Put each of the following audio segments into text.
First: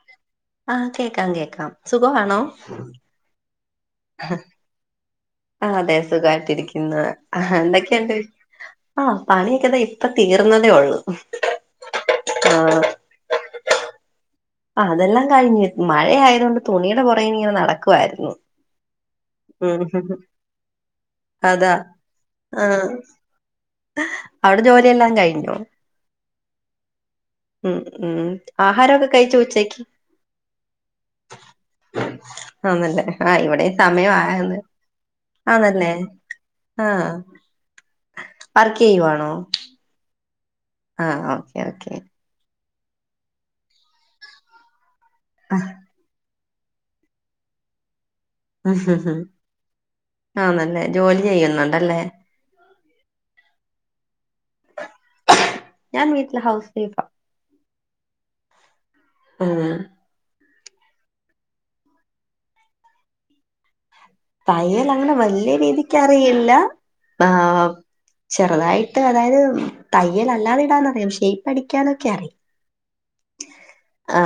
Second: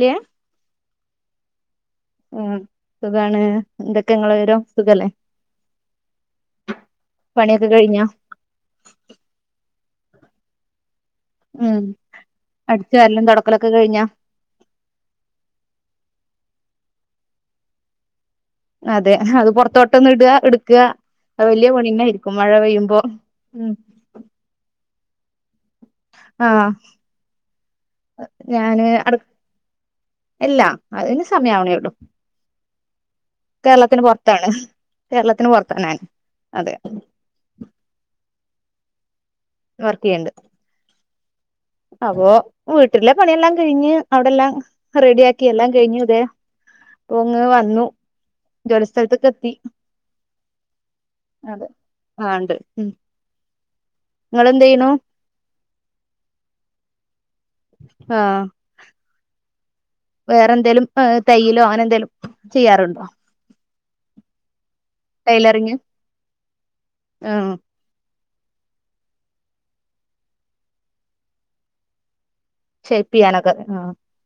കേ ആഹ് കേക്കാം കേക്കാം സുഖവാണോ ആ സുഖാണ് എന്തൊക്കെ ങ്ങളെ വിവരോ സുഖല്ലേ ആ അതെ സുഖമായിട്ടി രിക്കുന്നു ആ പണിയൊക്കെ കഴിഞ്ഞോ എന്തൊക്കെയണ്ട് ആഹ് പണിയൊക്കെതാ ഇപ്പ തീർന്നതേ ഒള്ളൂ ഉം ആഹ് അടച്ച് വാരല്ലും തൊടക്കലൊക്കെ കഴിഞ്ഞാ ആ അതെല്ലാം കഴിഞ്ഞു മഴയതുകൊണ്ട് തുണിയുടെ പുറേനി ഇങ്ങനെ നടക്കുവായിരുന്നു അതെ അത് ഉം പൊറത്തോട്ടൊന്ന് ഇട ഇട്ക്ക വല്യയ അതാ പണിയെന്നായിരിക്കും മഴ ആഹ് പെയ്യുമ്പോ ഉം അവിടെ ജോലിയെല്ലാം കഴിഞ്ഞൊ ആ ഉം ഞാന് ആഹാരമൊക്കെ അ കഴിച്ചോ ഉച്ചക്ക് എല്ല അതിന് സമയവണേള്ളു ആന്നല്ലേ ആ ഇവിടെയും സമയ പൊറത്താണ് ആന്ന് കേരളത്തിന് പൊറത്താ ആന്നല്ലേ ഞാൻ അതെ ആ വർക്ക് ചെയ്യുവാണോ വർക്ക് ചെയ്യണ്ട് ആ ഓക്കെ ഓക്കേ അപ്പൊ വീട്ടിലെ പണിയെല്ലാം കഴിഞ്ഞ് അവിടെല്ലാം റെഡി ആക്കി എല്ലാം കഴിഞ്ഞു തെ പ്പൊങ്ങ് വന്നു ജോലിസ്ഥലത്ത്ക്ക് എത്തി ആന്നല്ലേ ജോലി അതെ ചെയ്യുന്നുണ്ടല്ലേ ആ ണ്ട് ഉ ഇങ്ങളെന്ത് ചെയ്യനു ഞാൻ വീട്ടില് ഹൗസ് വൈഫാ ആ ആ വേറെ എന്തേലും തയ്യിലോ അങ്ങനെ എന്തേലും ചെയ്യാറുണ്ടോ തയ്യൽ അങ്ങനെ വല്യയ ടൈലറിങ് രീതിക്ക്റിയില്ല ആഹ് ചെറുതായിട്ട് അതായത് തയ്യൽ അല്ലാതെ ഇടാന്ന്റിയാം ഷൈപ്പ് അടിക്കാനൊക്കെ അറിയാം ഷൈപ്പിയാനൊക്കെ ആ ആ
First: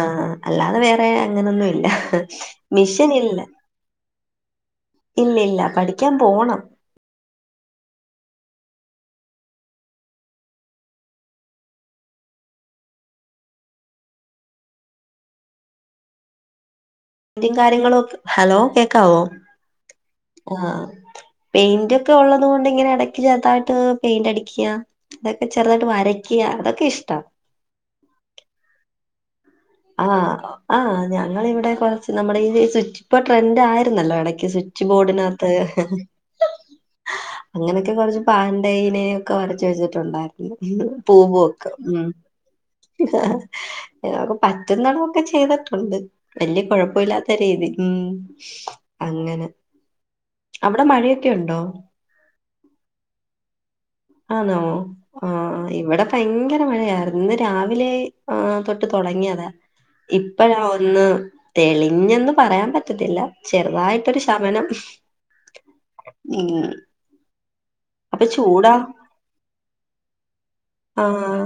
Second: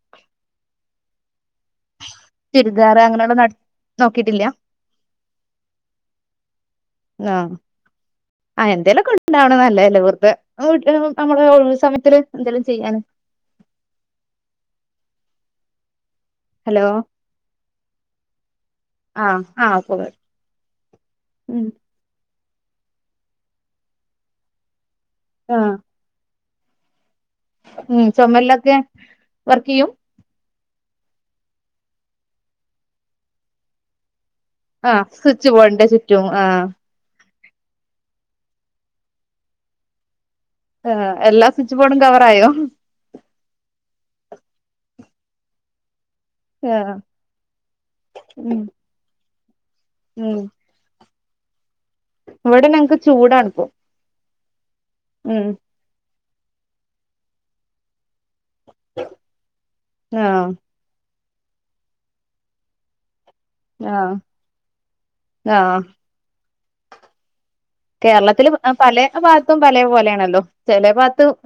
അല്ലാതെ വേറെ അങ്ങനൊന്നു ഇല്ല ചുരിദാർ മിഷൻ അങ്ങനെയുള്ള ഇല്ല ന നോക്കിട്ടില്ല ഇല്ല ഇല്ല പഠിക്കാൻ പോണം ആഹ് ആ എന്തേലൊക്കെ ണ്ടണ്ടാവണ നല്ലല്ലെ വെർതെ നമ്മളെ വീട്ടില് നമ്മളെ ഒഴിവ് സമയത്തില് എന്തെങ്കലും ചെയ്യാന് ഹലോ കാര്യങ്ങളൊക്കെ ഹലോ കേക്കാവോ ആ ആ പോക ആ ഉം പെയിന്റ് ക്കെ ഉള്ളതു കൊണ്ട് ഇങ്ങെ എടക്ക് ചെുതായിട്ട് പെയിന്റ് അടിക്കുക അതൊക്കെ ആ ചെറുതായിട്ട് വരയ്ക്ക ക്കി അതക്കേ ഇഷ്ട ഉം ചുമലിലൊക്കെ വർക്ക് ചെയ്യും ആ ആ ഞങ്ങളിവിടെ കുറച്ച് നമ്മുടെ സ്വിച്ച് ഇപ്പ ട്രെൻഡ് ആയിരുന്നല്ലോ ഇടക്ക് സ്വി ച്ച് ആ സ്വിച്ച് ബോർഡിനകത്ത് ബോർഡിന്റെ ചുറ്റും ആ അങ്ങനെയൊക്കെ കുറച്ച് പാണ്ടേനെ ഒക്കെ വരച്ച് വെച്ചിട്ടുണ്ടായിരുന്നു ആ എല്ലാ പോവോക്ക സ്വിച്ച് ബോർഡും ഉം കവറായോ ആഹ് പറ്റുന്നടോക്കെ ചെയ്തിട്ടുണ്ട് വല്യ ആ കൊഴപ്പില്ലാത്ത രീതി ഉം ഉം അങ്ങന ഉം അവിടെ മഴയൊക്കെ ഉണ്ടോ ഇവിടെ ഞങ്ങക്ക് ചൂടാണ് ഇപ്പോ ആണോ ആഹ് ആഹ് ഇവിട പയ്ങ്കര മഴയായിരുന്നു ഇന്ന് രാവിലെ തൊട്ട് തൊടങ്ങിയതാ ആ ഇപ്പഴാ ഒന്ന് - ഒന്ന് തെളിഞ്ഞന്ന് പറയാൻ പറ്റത്തില്ല ആ ചെറുതായിട്ടൊരു ശമനം ആ ഉം അപ്പൊ കേരളത്തില് ചൂടാ പലേ ഭാഗത്തും പലേ പോലെയാണല്ലോ ചെല ഭാഗത്ത് ആഹ്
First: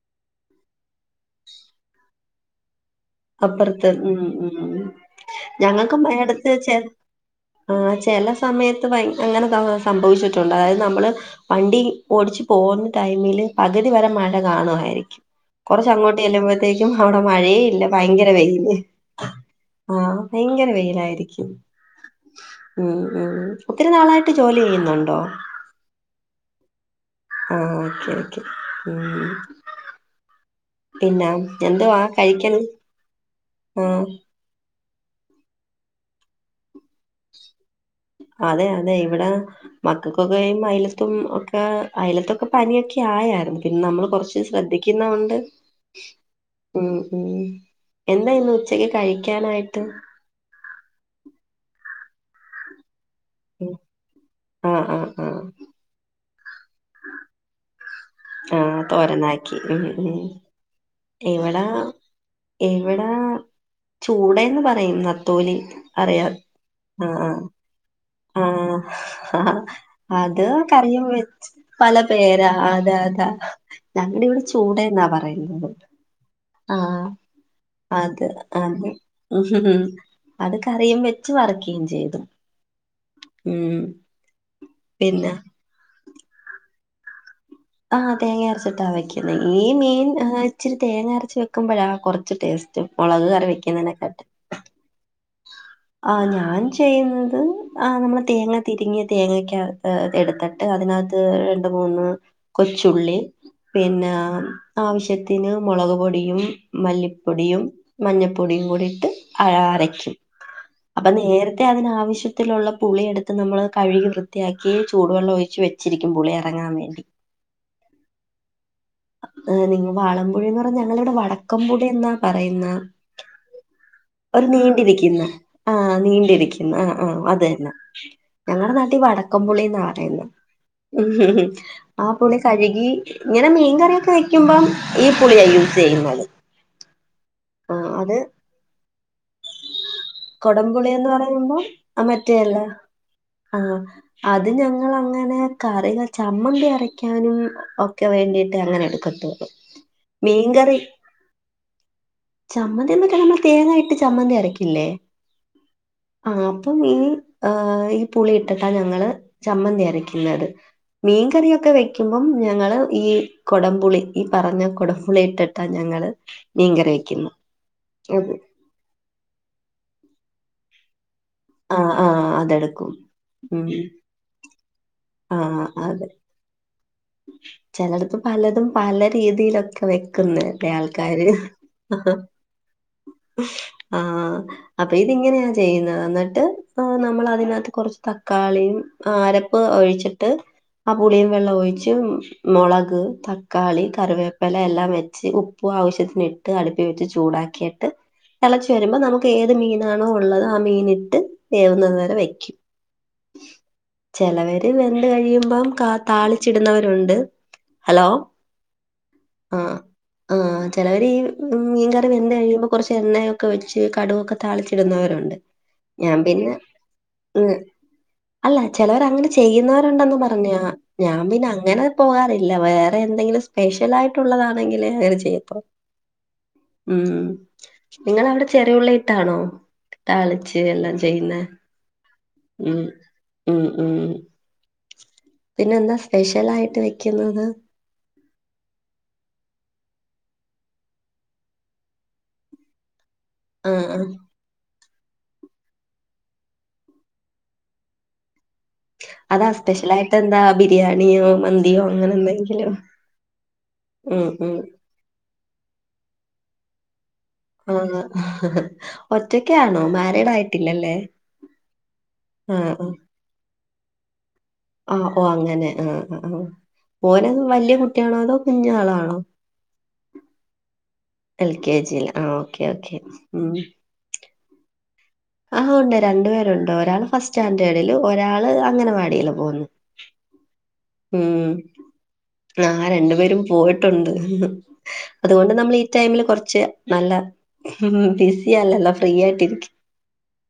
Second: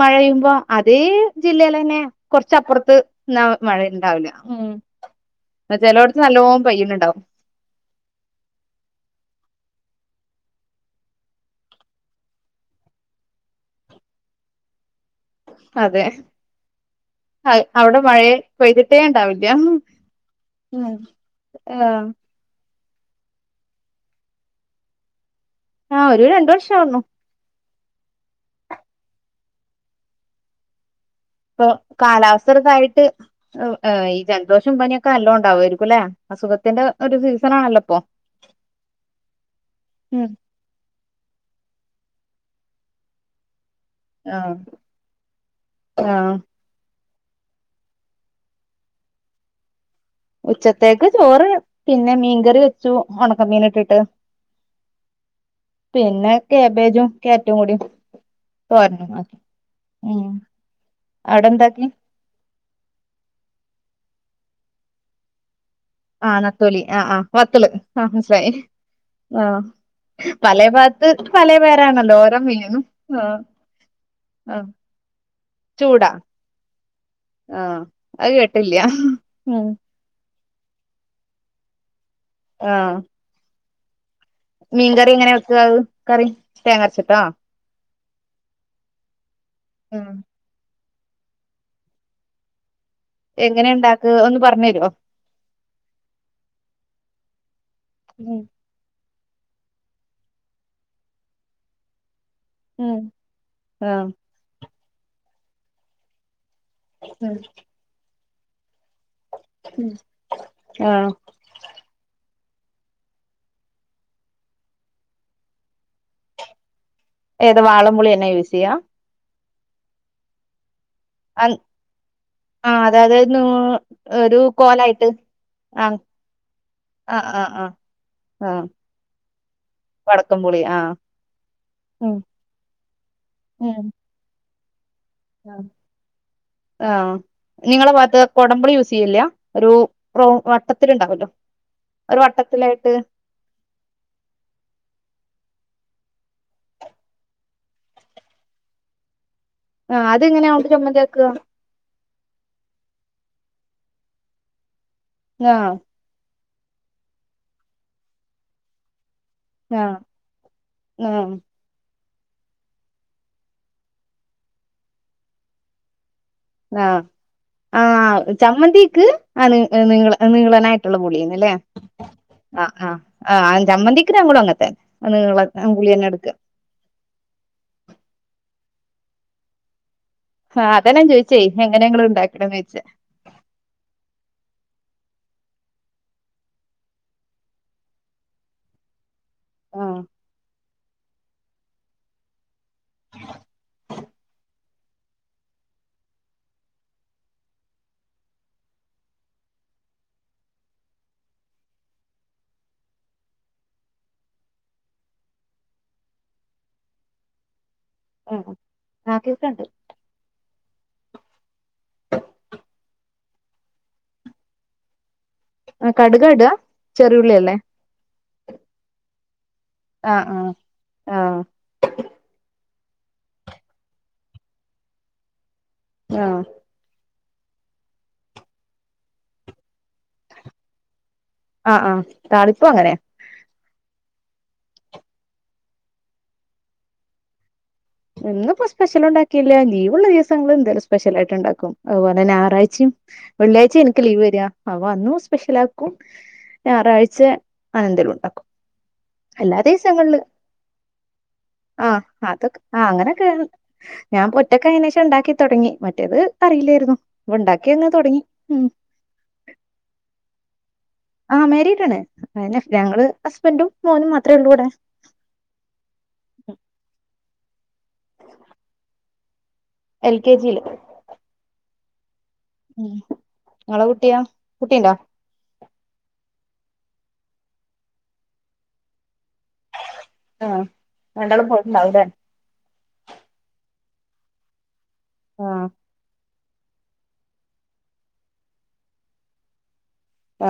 മഴപെയ്യുമ്പോ അതേ ജില്ലയിലെ തന്നെ കൊറച്ചപ്പുറത്ത് ന്ന മഴ ഉണ്ടാവില്ല ഉം ചിലവടത്ത് നല്ലോ പെയ്യുന്ന് ഉണ്ടാവും ആ ചെല സമയത്ത് ഭയ അങ്ങനെ സംഭവിച്ചിട്ടുണ്ട് അതായത് നമ്മള് വണ്ടി ഓടിച്ച്പോകുന്ന ടൈമില് പകുതി വരെ മഴ കാണുവായിരിക്കും കുറച്ച് അതെ അങ്ങോട്ട് ചെല്ലുമ്പോഴത്തേക്കും അവിടെ മഴേ ഇല്ല അവിടെ ഭയങ്കര മഴയെ വെയില് പെയ്തിട്ടേ ഇണ്ടാവില്ല ഉം ആഹ് ഭയങ്കര വെയിലായിരിക്കും ആഹ് ഉം ഉം ഒത്തിരി നാളായിട്ട് ജോലി ചെയ്യുന്നുണ്ടോ ആഹ് ഒരു രണ്ടു വർഷം ആവുന്നു ആഹ് ഓക്കെ ഓക്കെ ഉം പിന്നെ ഇപ്പൊ എന്തുവാ കഴിക്കൻ കാലാവസ്ഥക്കായിട്ട് ആഹ് ഈ ജലദോഷം പനി ഒക് [unintelligible] എല്ലാം ഉണ്ടാവായിരിക്കും അല്ലേ അസുഖത്തിന്റെ ഒരു സീസണാണല്ലോ ഇപ്പൊ അതെ അതെ ഇവിട ഉം മക്കൾക്കൊക്കെ ഈ മയില തും ഒക്കെ അയലത്തൊക്കെ പനിയൊക്കെ ആയാരുന്നു പിന്നെ നമ്മൾ കൊറച്ച് ആഹ് ശ്രദ്ധിക്കുന്നകൊണ്ട് ആഹ് ഉം ഉം എന്താ ഇന്ന് ഉച്ചക്ക് കഴിക്കാനായിട്ട് ഉച്ചത്തേക്ക് ചോറ് പിന്നെ മീൻകറി വെക് [unintelligible] ഉണക്ക മീൻഒക്കെ ഇട്ട് ആഹ് ആഹ് ആഹ് പിന്നെ കാബേജും ക്യാരറ്റും കൂടിയും ആഹ് തോരനാക്കി ഉം ഉം അവിടെ ഇവിട എന്താക്കി ഇവിട ചൂടെന്ന് പറയും നത്തോലി അറിയാ ആഹ് നത്തോലി ആ ആ ആഹ് വത്തള് ആഹ് മനസിലായി ആഹ് ആ ആഹ് അത് പലേ കറിയും ഭാഗത്ത് വെച്ച് പല പേരാണല്ലോ ഓരോ പേരാ മീനിനും അതെ ആഹ് [unintelligible] ഞങ്ങടെ ഇവിടെ ആഹ് ചൂട എന്നാ പറയുന്നത് ചൂടാ ആഹ് ആഹ് അത് ആഹ് കേട്ടില്ല ഉം അത് കറിയും വെച്ച് വറുക്കുകയും ചെയ്തു ആഹ് ഉം മീൻകറി പിന്നെ എങ്ങനെ വെക്ക അഹ് കറി തേങ്ങര്ച്ചിട്ടാ? ആഹ് തേങ്ങ അരാച്ചിട്ടാ വെക്കുന്നത് ഈ മീൻ ഉം ഇച്ചിരി തേങ്ങ അരച്ച് വെക്കുമ്പോഴാ കുറച്ച് ടേസ്റ്റ് മുളക് എങ്ങനെ ഇണ്ടാക്കാ കറിവെക്കുന്നതിനെകാട്ടി ഒന്ന് പറഞ്ഞു തരോ ആ ഞാൻ ചെയ്യുന്നത് ആ നമ്മള് ഉം തേങ്ങ തിരിങ്ങിയ തേങ്ങക്കകത്ത് എടുത്തിട്ട് അതിനകത്ത് രണ്ട് മൂന്ന് ഉം കൊച്ചുള്ളി ആഹ് പിന്നെ ആവശ്യത്തിന് മുളക് പൊടിയും മല്ലിപ്പൊടിയും മഞ്ഞപ്പൊടിയും കൂടിട്ട് ഉം അരക്കും അപ്പ ആഹ് നേര- ത്തിയതിനാവശ്യത്തിലുള്ള പുളിയെട്ത്ത് നമ്മൾ കഴുകി വൃത്തിയാക്കി ചൂടുവെള്ളം ഒഴിച്ച് വെ ശരിക്കും പുളി എറങ്ങാൻ വേണ്ടി. ഏത് വാളംപുളിയെന്നെ യൂസെയ്യാ? ഏഹ് നിങ്ങ വാളമ്പുളിന്നർ. ഞങ്ങള ഇവ്ടെ വടക്കം പുളിന്നാ പറയുന്നെ ആഹ് അതായത് നൂ ഒരു നീണ്ടിരിക്കും. ആഹ് നീണ്ടിരിക്കും ആഹ് ആഹ് അതന്നെ ഞങ്ങടെ നാട്ടി വടക്കംപുളിന്ന പറയുന്നെ. വടക്കം പുളി ആ ഉം ഹ്മ് ഹ് ആ പുളി കഴുകി ഇങ്ങനെ ഉം മീൻകറി ക്കെ വെക്കുമ്പോ ഈ പുളിയാ ആഹ് യൂസെയ്യുന്നെ ആഹ് നിങ്ങള ബാത്ത് കൊടമ്പുളി യൂസെയ്യലില്ല ഒരു ഹ് കൊടംപുളിന്ന് വട്ടത്തിലുണ്ടാവല്ലോ പറയുമ്പോ ഒരു മറ്റേല്ല വട്ടത്തിലായിട്ട് ആഹ് അത് ഞങ്ങളങ്ങനെ കറിന്നാ ചമ്മന്തി അരക്കാനും ഒക്കെ വേണ്ടിട്ട് അങ്ങനെ എടുക്കും കത്ത്ഹ് ആഹ് അതെങ്ങനെയ അഓണ്ട് ചമ്മന്തിയാക്അ? ചമ്മന്തിന്ന്ക്കമ്മ തേങ്ങയിട്ട് ചമ്മന്തി അരക്കില്ലേ ആഹ് ആ അപ്പം ഈ ഹ് ഈ പുളിഇട്ടിട്ടാ ഞങ്ങള് ചമ്മന്തി ആഹ് അരക്ക്‌ന്നത് ആഹ് മീൻകറിയൊക്കെ വെ‌ ക്കുമ്പം ഞങ്ങള് ഈ കൊടംപുളി ഈ പറഞ്ഞ കൊടംപുളി ഇട്ടിട്ടാ ഞങ്ങള്. മീൻക്കറി ആഹ് ആഹ് ചമ്മന്തീക്ക് ആ നി ഏഹ് നീള നീളനായിട്ട്ള്ള പുളീന്ന്ല്ലേ ആ ആ ആ ആ അതെടുക്കും ആഹ് ഉം ചമ്മന്തീക്ക് ഞങ്ങളും അങ്ങൻത്തന്നെ നിള ആ പുളിയെന്നെ ഇട്ക്ക്അ ചെലർക്ക് പലതും പല രീതിയിലൊക്കെ വെ ക്കുന്നെ ആഹ് അതാ ഞാൻ ആൾക്കാര് ചോദിച്ചേ എങ്ങനെ നിങ്ങള് ഉണ്ടാക്കണന്ന് ചോദിച്ചേ ആഹ്. അപ്പൊ ഇതിങ്ങനെയാ ചെയ്യ്ന്നത് ന്നിട്ട് നമ്മൾ അതിനകത്ത് കൊറച്ച് തക്കാളീം. ആ അരപ്പ് ആഹ് ഒയിച്ചിട്ട് ആ പുളിയും വെള്ളം ഒയ് ച്ചും മൊളക് തക്കാളി കറിവേപ്പല എല്ലാം വെച്ച് ച്ച് ഉപ്പും ആവശ്യത്തിന് ഇട്ട് അടുപ്പി വെച്ച് ചൂടാക്കിയിട്ട് തെളച്ച് വരുമ്പോ നമുക്ക് ഏത് മീനാണോ ഉള്ളത് ആ മീൻട്ട് വേവുന്നത് വരെ വെക്ക്അ. ചെ ലവര് വെന്ത് കഴിയുമ്പം കാ താളി. ച്ചിട്ന്നവരുണ്ട് ഹലോ ആഹ് ആഹ് കേൾക്കണ്ട് ആഹ്. ആ ചെലവര് ഈ മീൻകറി വെന്തഴിയുമ്പോ കൊറച്ച് എണ്ണയൊക്കെ വെച്ച് കടുവൊക്കെ താളിച്ചിട്ന്നവരുണ്ട്. ആ ഞാൻ കടുകാ ഇടുക പിന്നെ ഹ്. ചെറിയുള്ളിയല്ലേ അല്ല ചെലവർ അങ്ങനെ ചെയ്യുന്നവരുണ്ടെന്നു ആഹ് പറഞ്ഞ ആഹ് ഞാൻ ആഹ് പിന്നെ. അങ്ങനെ പോവാറില്ല വേറെ എന്തെങ്കിലും സ്പെഷ്യൽ ആയിട്ടുള്ളതാണെങ്കിൽ അങ്ങനെ ചെയ്യത്തുള്ളു. ആഹ് ഉം നിങ്ങളവിടെ ചെറിയുള്ളിട്ടാണോ താളിച്ച് എല്ലാം ചെയ്യുന്നെ? അഹ് ആഹ് താളിപ്പു അങ്ങനെ. ഉം ഉം പിന്നെന്താ സ്പെഷ്യലായിട്ട് വെക്കുന്നത്? ഇന്നിപ്പോ സ്പെഷ്യൽ ണ്ടാക്കിയില്ല ലീവ്ള്ള ദിവസങ്ങൾ എന്തേലും സ്പെഷ്യലായിട്ട് ഇണ്ടാക്കും അത്പോലെ ഞാറാഴ്ച്ചിം. വെള്ള്യായ്ചെ ആഹ് ഇൻക്ക് ആഹ് ലീവ് വര. അവ അന്നും സ്പെഷ്യലാക്കും ഞാറാഴ്ച അങ്ങനെന്തേലും ണ്ടാക്കും. അതാ സ്പെഷ്യലായിട്ടെന്താ ബിരിയാണിയോ, മന്തിയോ അങ്ങനെന്തെങ്കിലും. ആഹ് അങ്ങനൊക്കേ ഞാൻപ്പം ഒറ്റക്കായേനേഷം ഇണ്ടാക്കിത്തൊടങ്ങി മറ്റത് അറില്ലേര്ന്നു. പ്പം ഇണ്ടാക്കി അങ്ങ് തൊടങ്ങി ആഹ് മ്. ഒറ്റക്കാണോ മാരീഡായിട്ടില്ലലെ? ആഹ് മേരീഡണ് പിന്നെ ഞങ്ങള് ഹസ്ബൻറും മോനും മാത്ര ഒള്ളൂ വടെ ആഹ് ഓ അങ്ങനെ ആഹ് ആഹ് ഓനങ് വലിയ കുട്ടിയാണോ അതോ കുഞ്ഞളാണോ എൽ കെ ജില് എൽ കെ ജില് ആഹ് ഉം ഓക്കെ ഉം ങ്ങളെ കുട്ടിയോ കുട്ടിണ്ടാ? ആഹ് ഉണ്ട് രണ്ടു പേരുണ്ട് ഒരാള് ഫസ്റ്റ് സ്റ്റാൻഡേർഡില് ഒരാള് അങ്ങനവാടില് പോന്ന് ആഹ് രണ്ടളം പോയിട്ട്ണ്ടാവുലെ? ആഹ് രണ്ടു പേരും പോയിട്ടുണ്ട് ആ അതുകൊണ്ട് നമ്മൾ ഈ ടൈമില് കൊറച്ച് നല്ല ബിസിയല്ലല്ലോ ഫ്രീ ആയിട്ടിരിക്കും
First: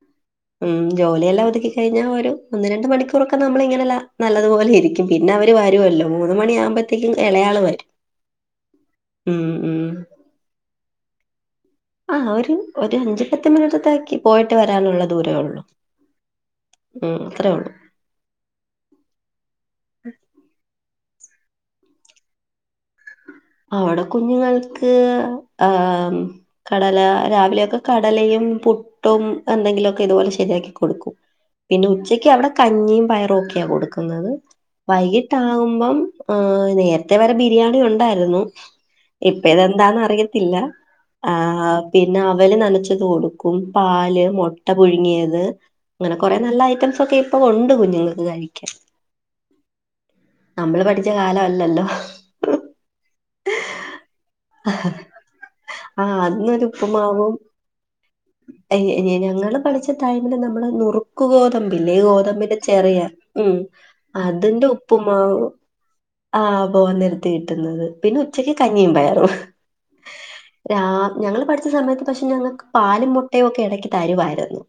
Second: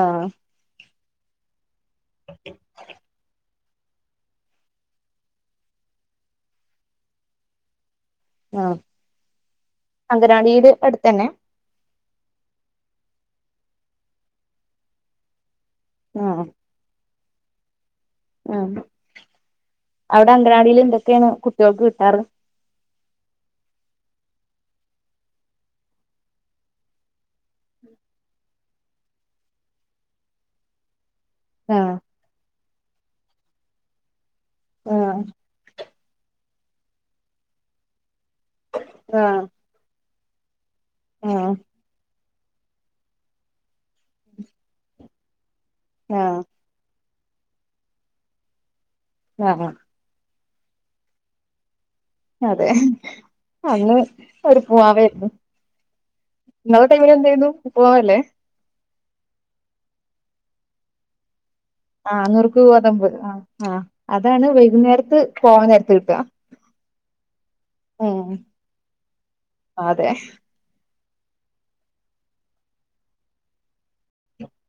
ആഹ് ഉം ജോലിയെല്ലാം ഒതുക്കി കഴിഞ്ഞാൽ ഒരു ഒന്ന് രണ്ട് മണിക്കൂറൊക്കെ നമ്മള് ഇങ്ങനെല്ല നല്ലതുപോലെ ഇരിക്കും പിന്നെ അവര് വരുമല്ലോ മൂന്ന് മണിയ ആകുമ്പോഴത്തേക്കും ഇളയാള് വരും ആഹ് ഉം ഉം അങ്കനവാടിയുടെ അടുത്തന്നെ ആഹ് ഒരു ഒരു അഞ്ചു പത്ത് മിനിറ്റത്താക്കി പോയിട്ട് വരാനുള്ള ദൂരേ ഉള്ളു ആഹ് ഉം അത്രയുള്ളൂ ആഹ് അവിടെ അംഗനവാടില് എന്തൊക്കെയാണ് കുട്ടികൾക്ക് കിട്ടാറ്? അവിടെ കുഞ്ഞുങ്ങൾക്ക് ആഹ് കടല രാവിലെയൊക്കെ കടലയും പു ട്ടും എന്തെങ്കിലൊക്കെ ഇതുപോലെ ശരിയാക്കി കൊടുക്കും പിന്നെ ആഹ് ഉച്ചക്ക് അവിടെ കഞ്ഞിയും പയറും ഒക്കെയ കൊടുക്കുന്നത് ആഹ് വൈകിട്ടാകുമ്പം നേരത്തെ വരെ ബിരിയാണി ഉണ്ടായിരുന്നു ഇപ്പ ആഹ് ഇതെന്താന്നറിയത്തില്ല ആഹ് പിന്നെ അവല് നനച്ച് തോടും ക്കും പാല് മുട്ട പുഴുങ്ങിയത് അങ്ങനെ കുറെ ആഹ് നല്ല ഐറ്റംസ് ഒക്കെ പ്പൊ ഉണ്ട് കുഞ്ഞുങ്ങൾക്ക് കഴിക്കൻ ആഹ് ആഹ് നമ്മള് പഠിച്ച കാല അല്ലല്ലോ അതെ അന്ന് ഒരു പൂവാവ ആയിരുന്നു ആ നിങ്ങെള ടൈമിൽ എന്തായു ന്നു പൂവാവല്ലേ അ ഞങ്ങള് പഠിച്ച ടൈമില് നമ്മള് നുറു ക്ക് ഗോതമ്പല്ലേ ആഹ് ഗോതമ്പിന്റെ നുറുക്ക് ചെറിയാ ഗോതമ്പ് ആഹ് ഉം ആഹ് അതാണ് അതിന്റെ വൈകുന്നേരത്ത് ഉപ്പുമാവ് പോവാൻ നേരത്ത് കിട്ടുക ആഹ് പോകൻ നേരത്ത് കിട്ടുന്നത് പിന്നെ ഉം ഉച്ചക്ക് കഞ്ഞിയും പയറും അതെ രാ ഞങ്ങള് പഠിച്ച സമയത്ത് പക്ഷെ ഞങ്ങക്ക് പാലും മുട്ടയും ഒക്കെ ഇടക്ക് തരുവായിരുന്നു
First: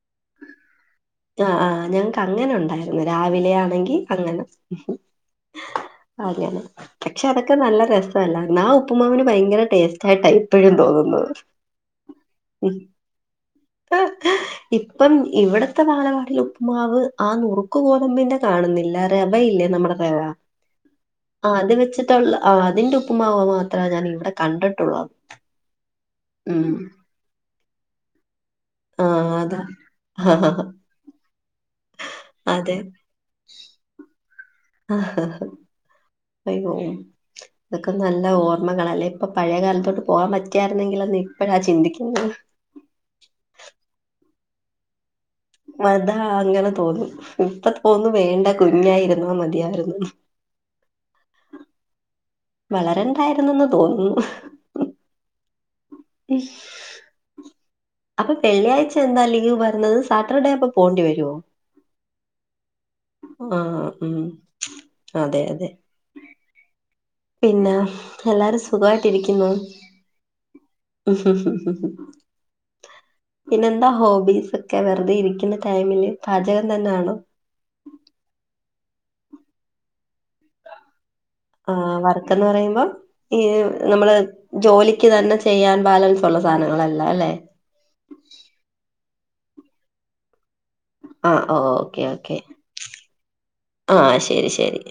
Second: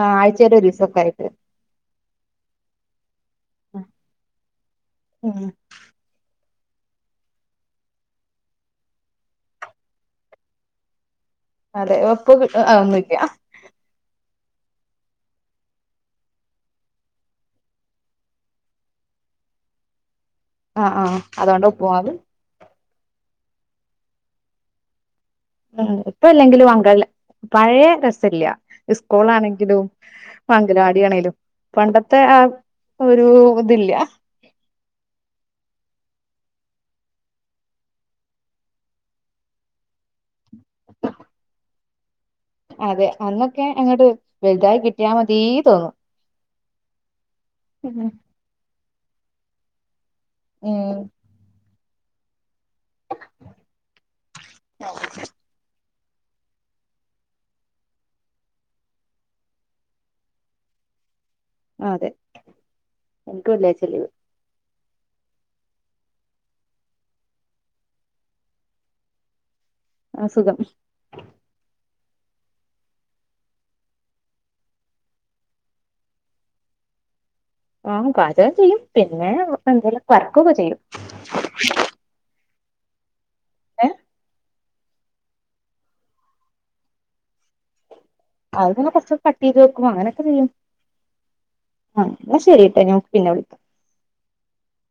ആഹ് ആഴ്ചയിൽ ഒരു ദിവസൊക്കെ ആയിട്ട് ആഹ് ആഹ് ഞങ്ങക്ക് അങ്ങനെ ഉണ്ടായി രാവിലെ ആണെങ്കിൽ അങ്ങനെ ഉം അങ്ങനെ പക്ഷെ അതൊക്കെ ക്കെ നല്ല രസല്ല ആഹ് ഉപ്പുമാവന് ഭയങ്കര ടേസ്റ്റയിട്ടാ ഇപ്പോഴും തോന്നുന്നത് അതെ ഒപ്പ ആതൊന്നില്ല ഇപ്പ ഇപ്പം ഇവിടത്തെ വാലവാടിൽ ഉപ്പ്മാവ് ആഹ് നുറുക്ക് കോതമ്പിന്റെ കാണുന്നില്ല റെവയില്ലേ നമ്മുടെ അത ആആ അതുണ്ട ഉപ്പുമാവ് ആ അതിന്റെ ഉപ്പ് മാവ് മാത്രേ ഞാൻ ഇവിടെ കണ്ടിട്ടുള്ളൂ ഉ ഇപ്പ ഇല്ലെങ്കിലും ഉം അങ്ക പഴയ രസല്ല സ്കൂളാണെങ്കിലും ഹ ഹാ ഹാ നീയാണേലും പണ്ടത്തെ ആ ഒരു ഇതില്ല ആ പൈ പോവും അതൊക്കെ നല്ല ഓർമ്മകള അല്ലെ ഇപ്പൊ പഴയ കാലത്തോട്ട് പോകാൻ പറ്റിയാരുന്നെങ്കിലെന്നു ഇപ്പഴാ ഞാ ചിന്തിക്കുന്നത് അതെ അന്നൊക്കെ അങ്ങോട്ട വലുതായി കി ട്ടിയമതി മതാ അങ്ങനെ തോന്നുന്നു ഇപ്പ ഉം തോന്നുന്നു വേണ്ട കുഞ്ഞായിരുന്ന മതിയായിരുന്നു ഉം വളരണ്ടായിരുന്നുന്ന് തോന്നുന്നു. [unintelligible] [unintelligible] അപ്പൊ വെള്ളിയാഴ്ച എന്താ ലീവ് വരുന്നത്? സാറ്റർഡേ അപ്പൊ പോണ്ടി വരുവോ? അതെ എനിക്ക് ആഹ വെള്ളിയാഴ്ച ലീവ് ഉം അതെ അതെ. പിന്നെ, എല്ലാരും സുഖായിട്ടിരിക്കുന്നുവോ? ആ സുഖം ഹും ഹും ഹും പിന്നെന്താ ഹോബീസ് ഒക്കെ, വെറുതെ ഇരിക്കുന്ന ടൈമില് പാചകം തന്നെയാണോ? ആഹാ പാചകം ചെയ്യും, പിന്നെ എന്തേലും വർക്കൊക്കെ ചെയ്യും. ആഹാ വർക്കന്ന് പറയുമ്പോ? ഈ ഏ നമ്മള് ജോലിക്ക് തന്നെ ചെയ്യാൻ ബാലൻസ് ഉള്ള സാനങ്ങളല്ല അല്ലെ? അത് പിന്നെ കൊറച്ചൊക്കെ കട്ട് ചെയ്ത് വെക്കും അങ്ങനൊക്കെ ചെയ്യും. ആഹ് ഓ ആ, ഓക്കെ ഓക്കെ ന്നശരിട്ടാ. ഞാൻ പിന്നെ വിളിക്കാം. ആഹ് ശെരി ശെരി.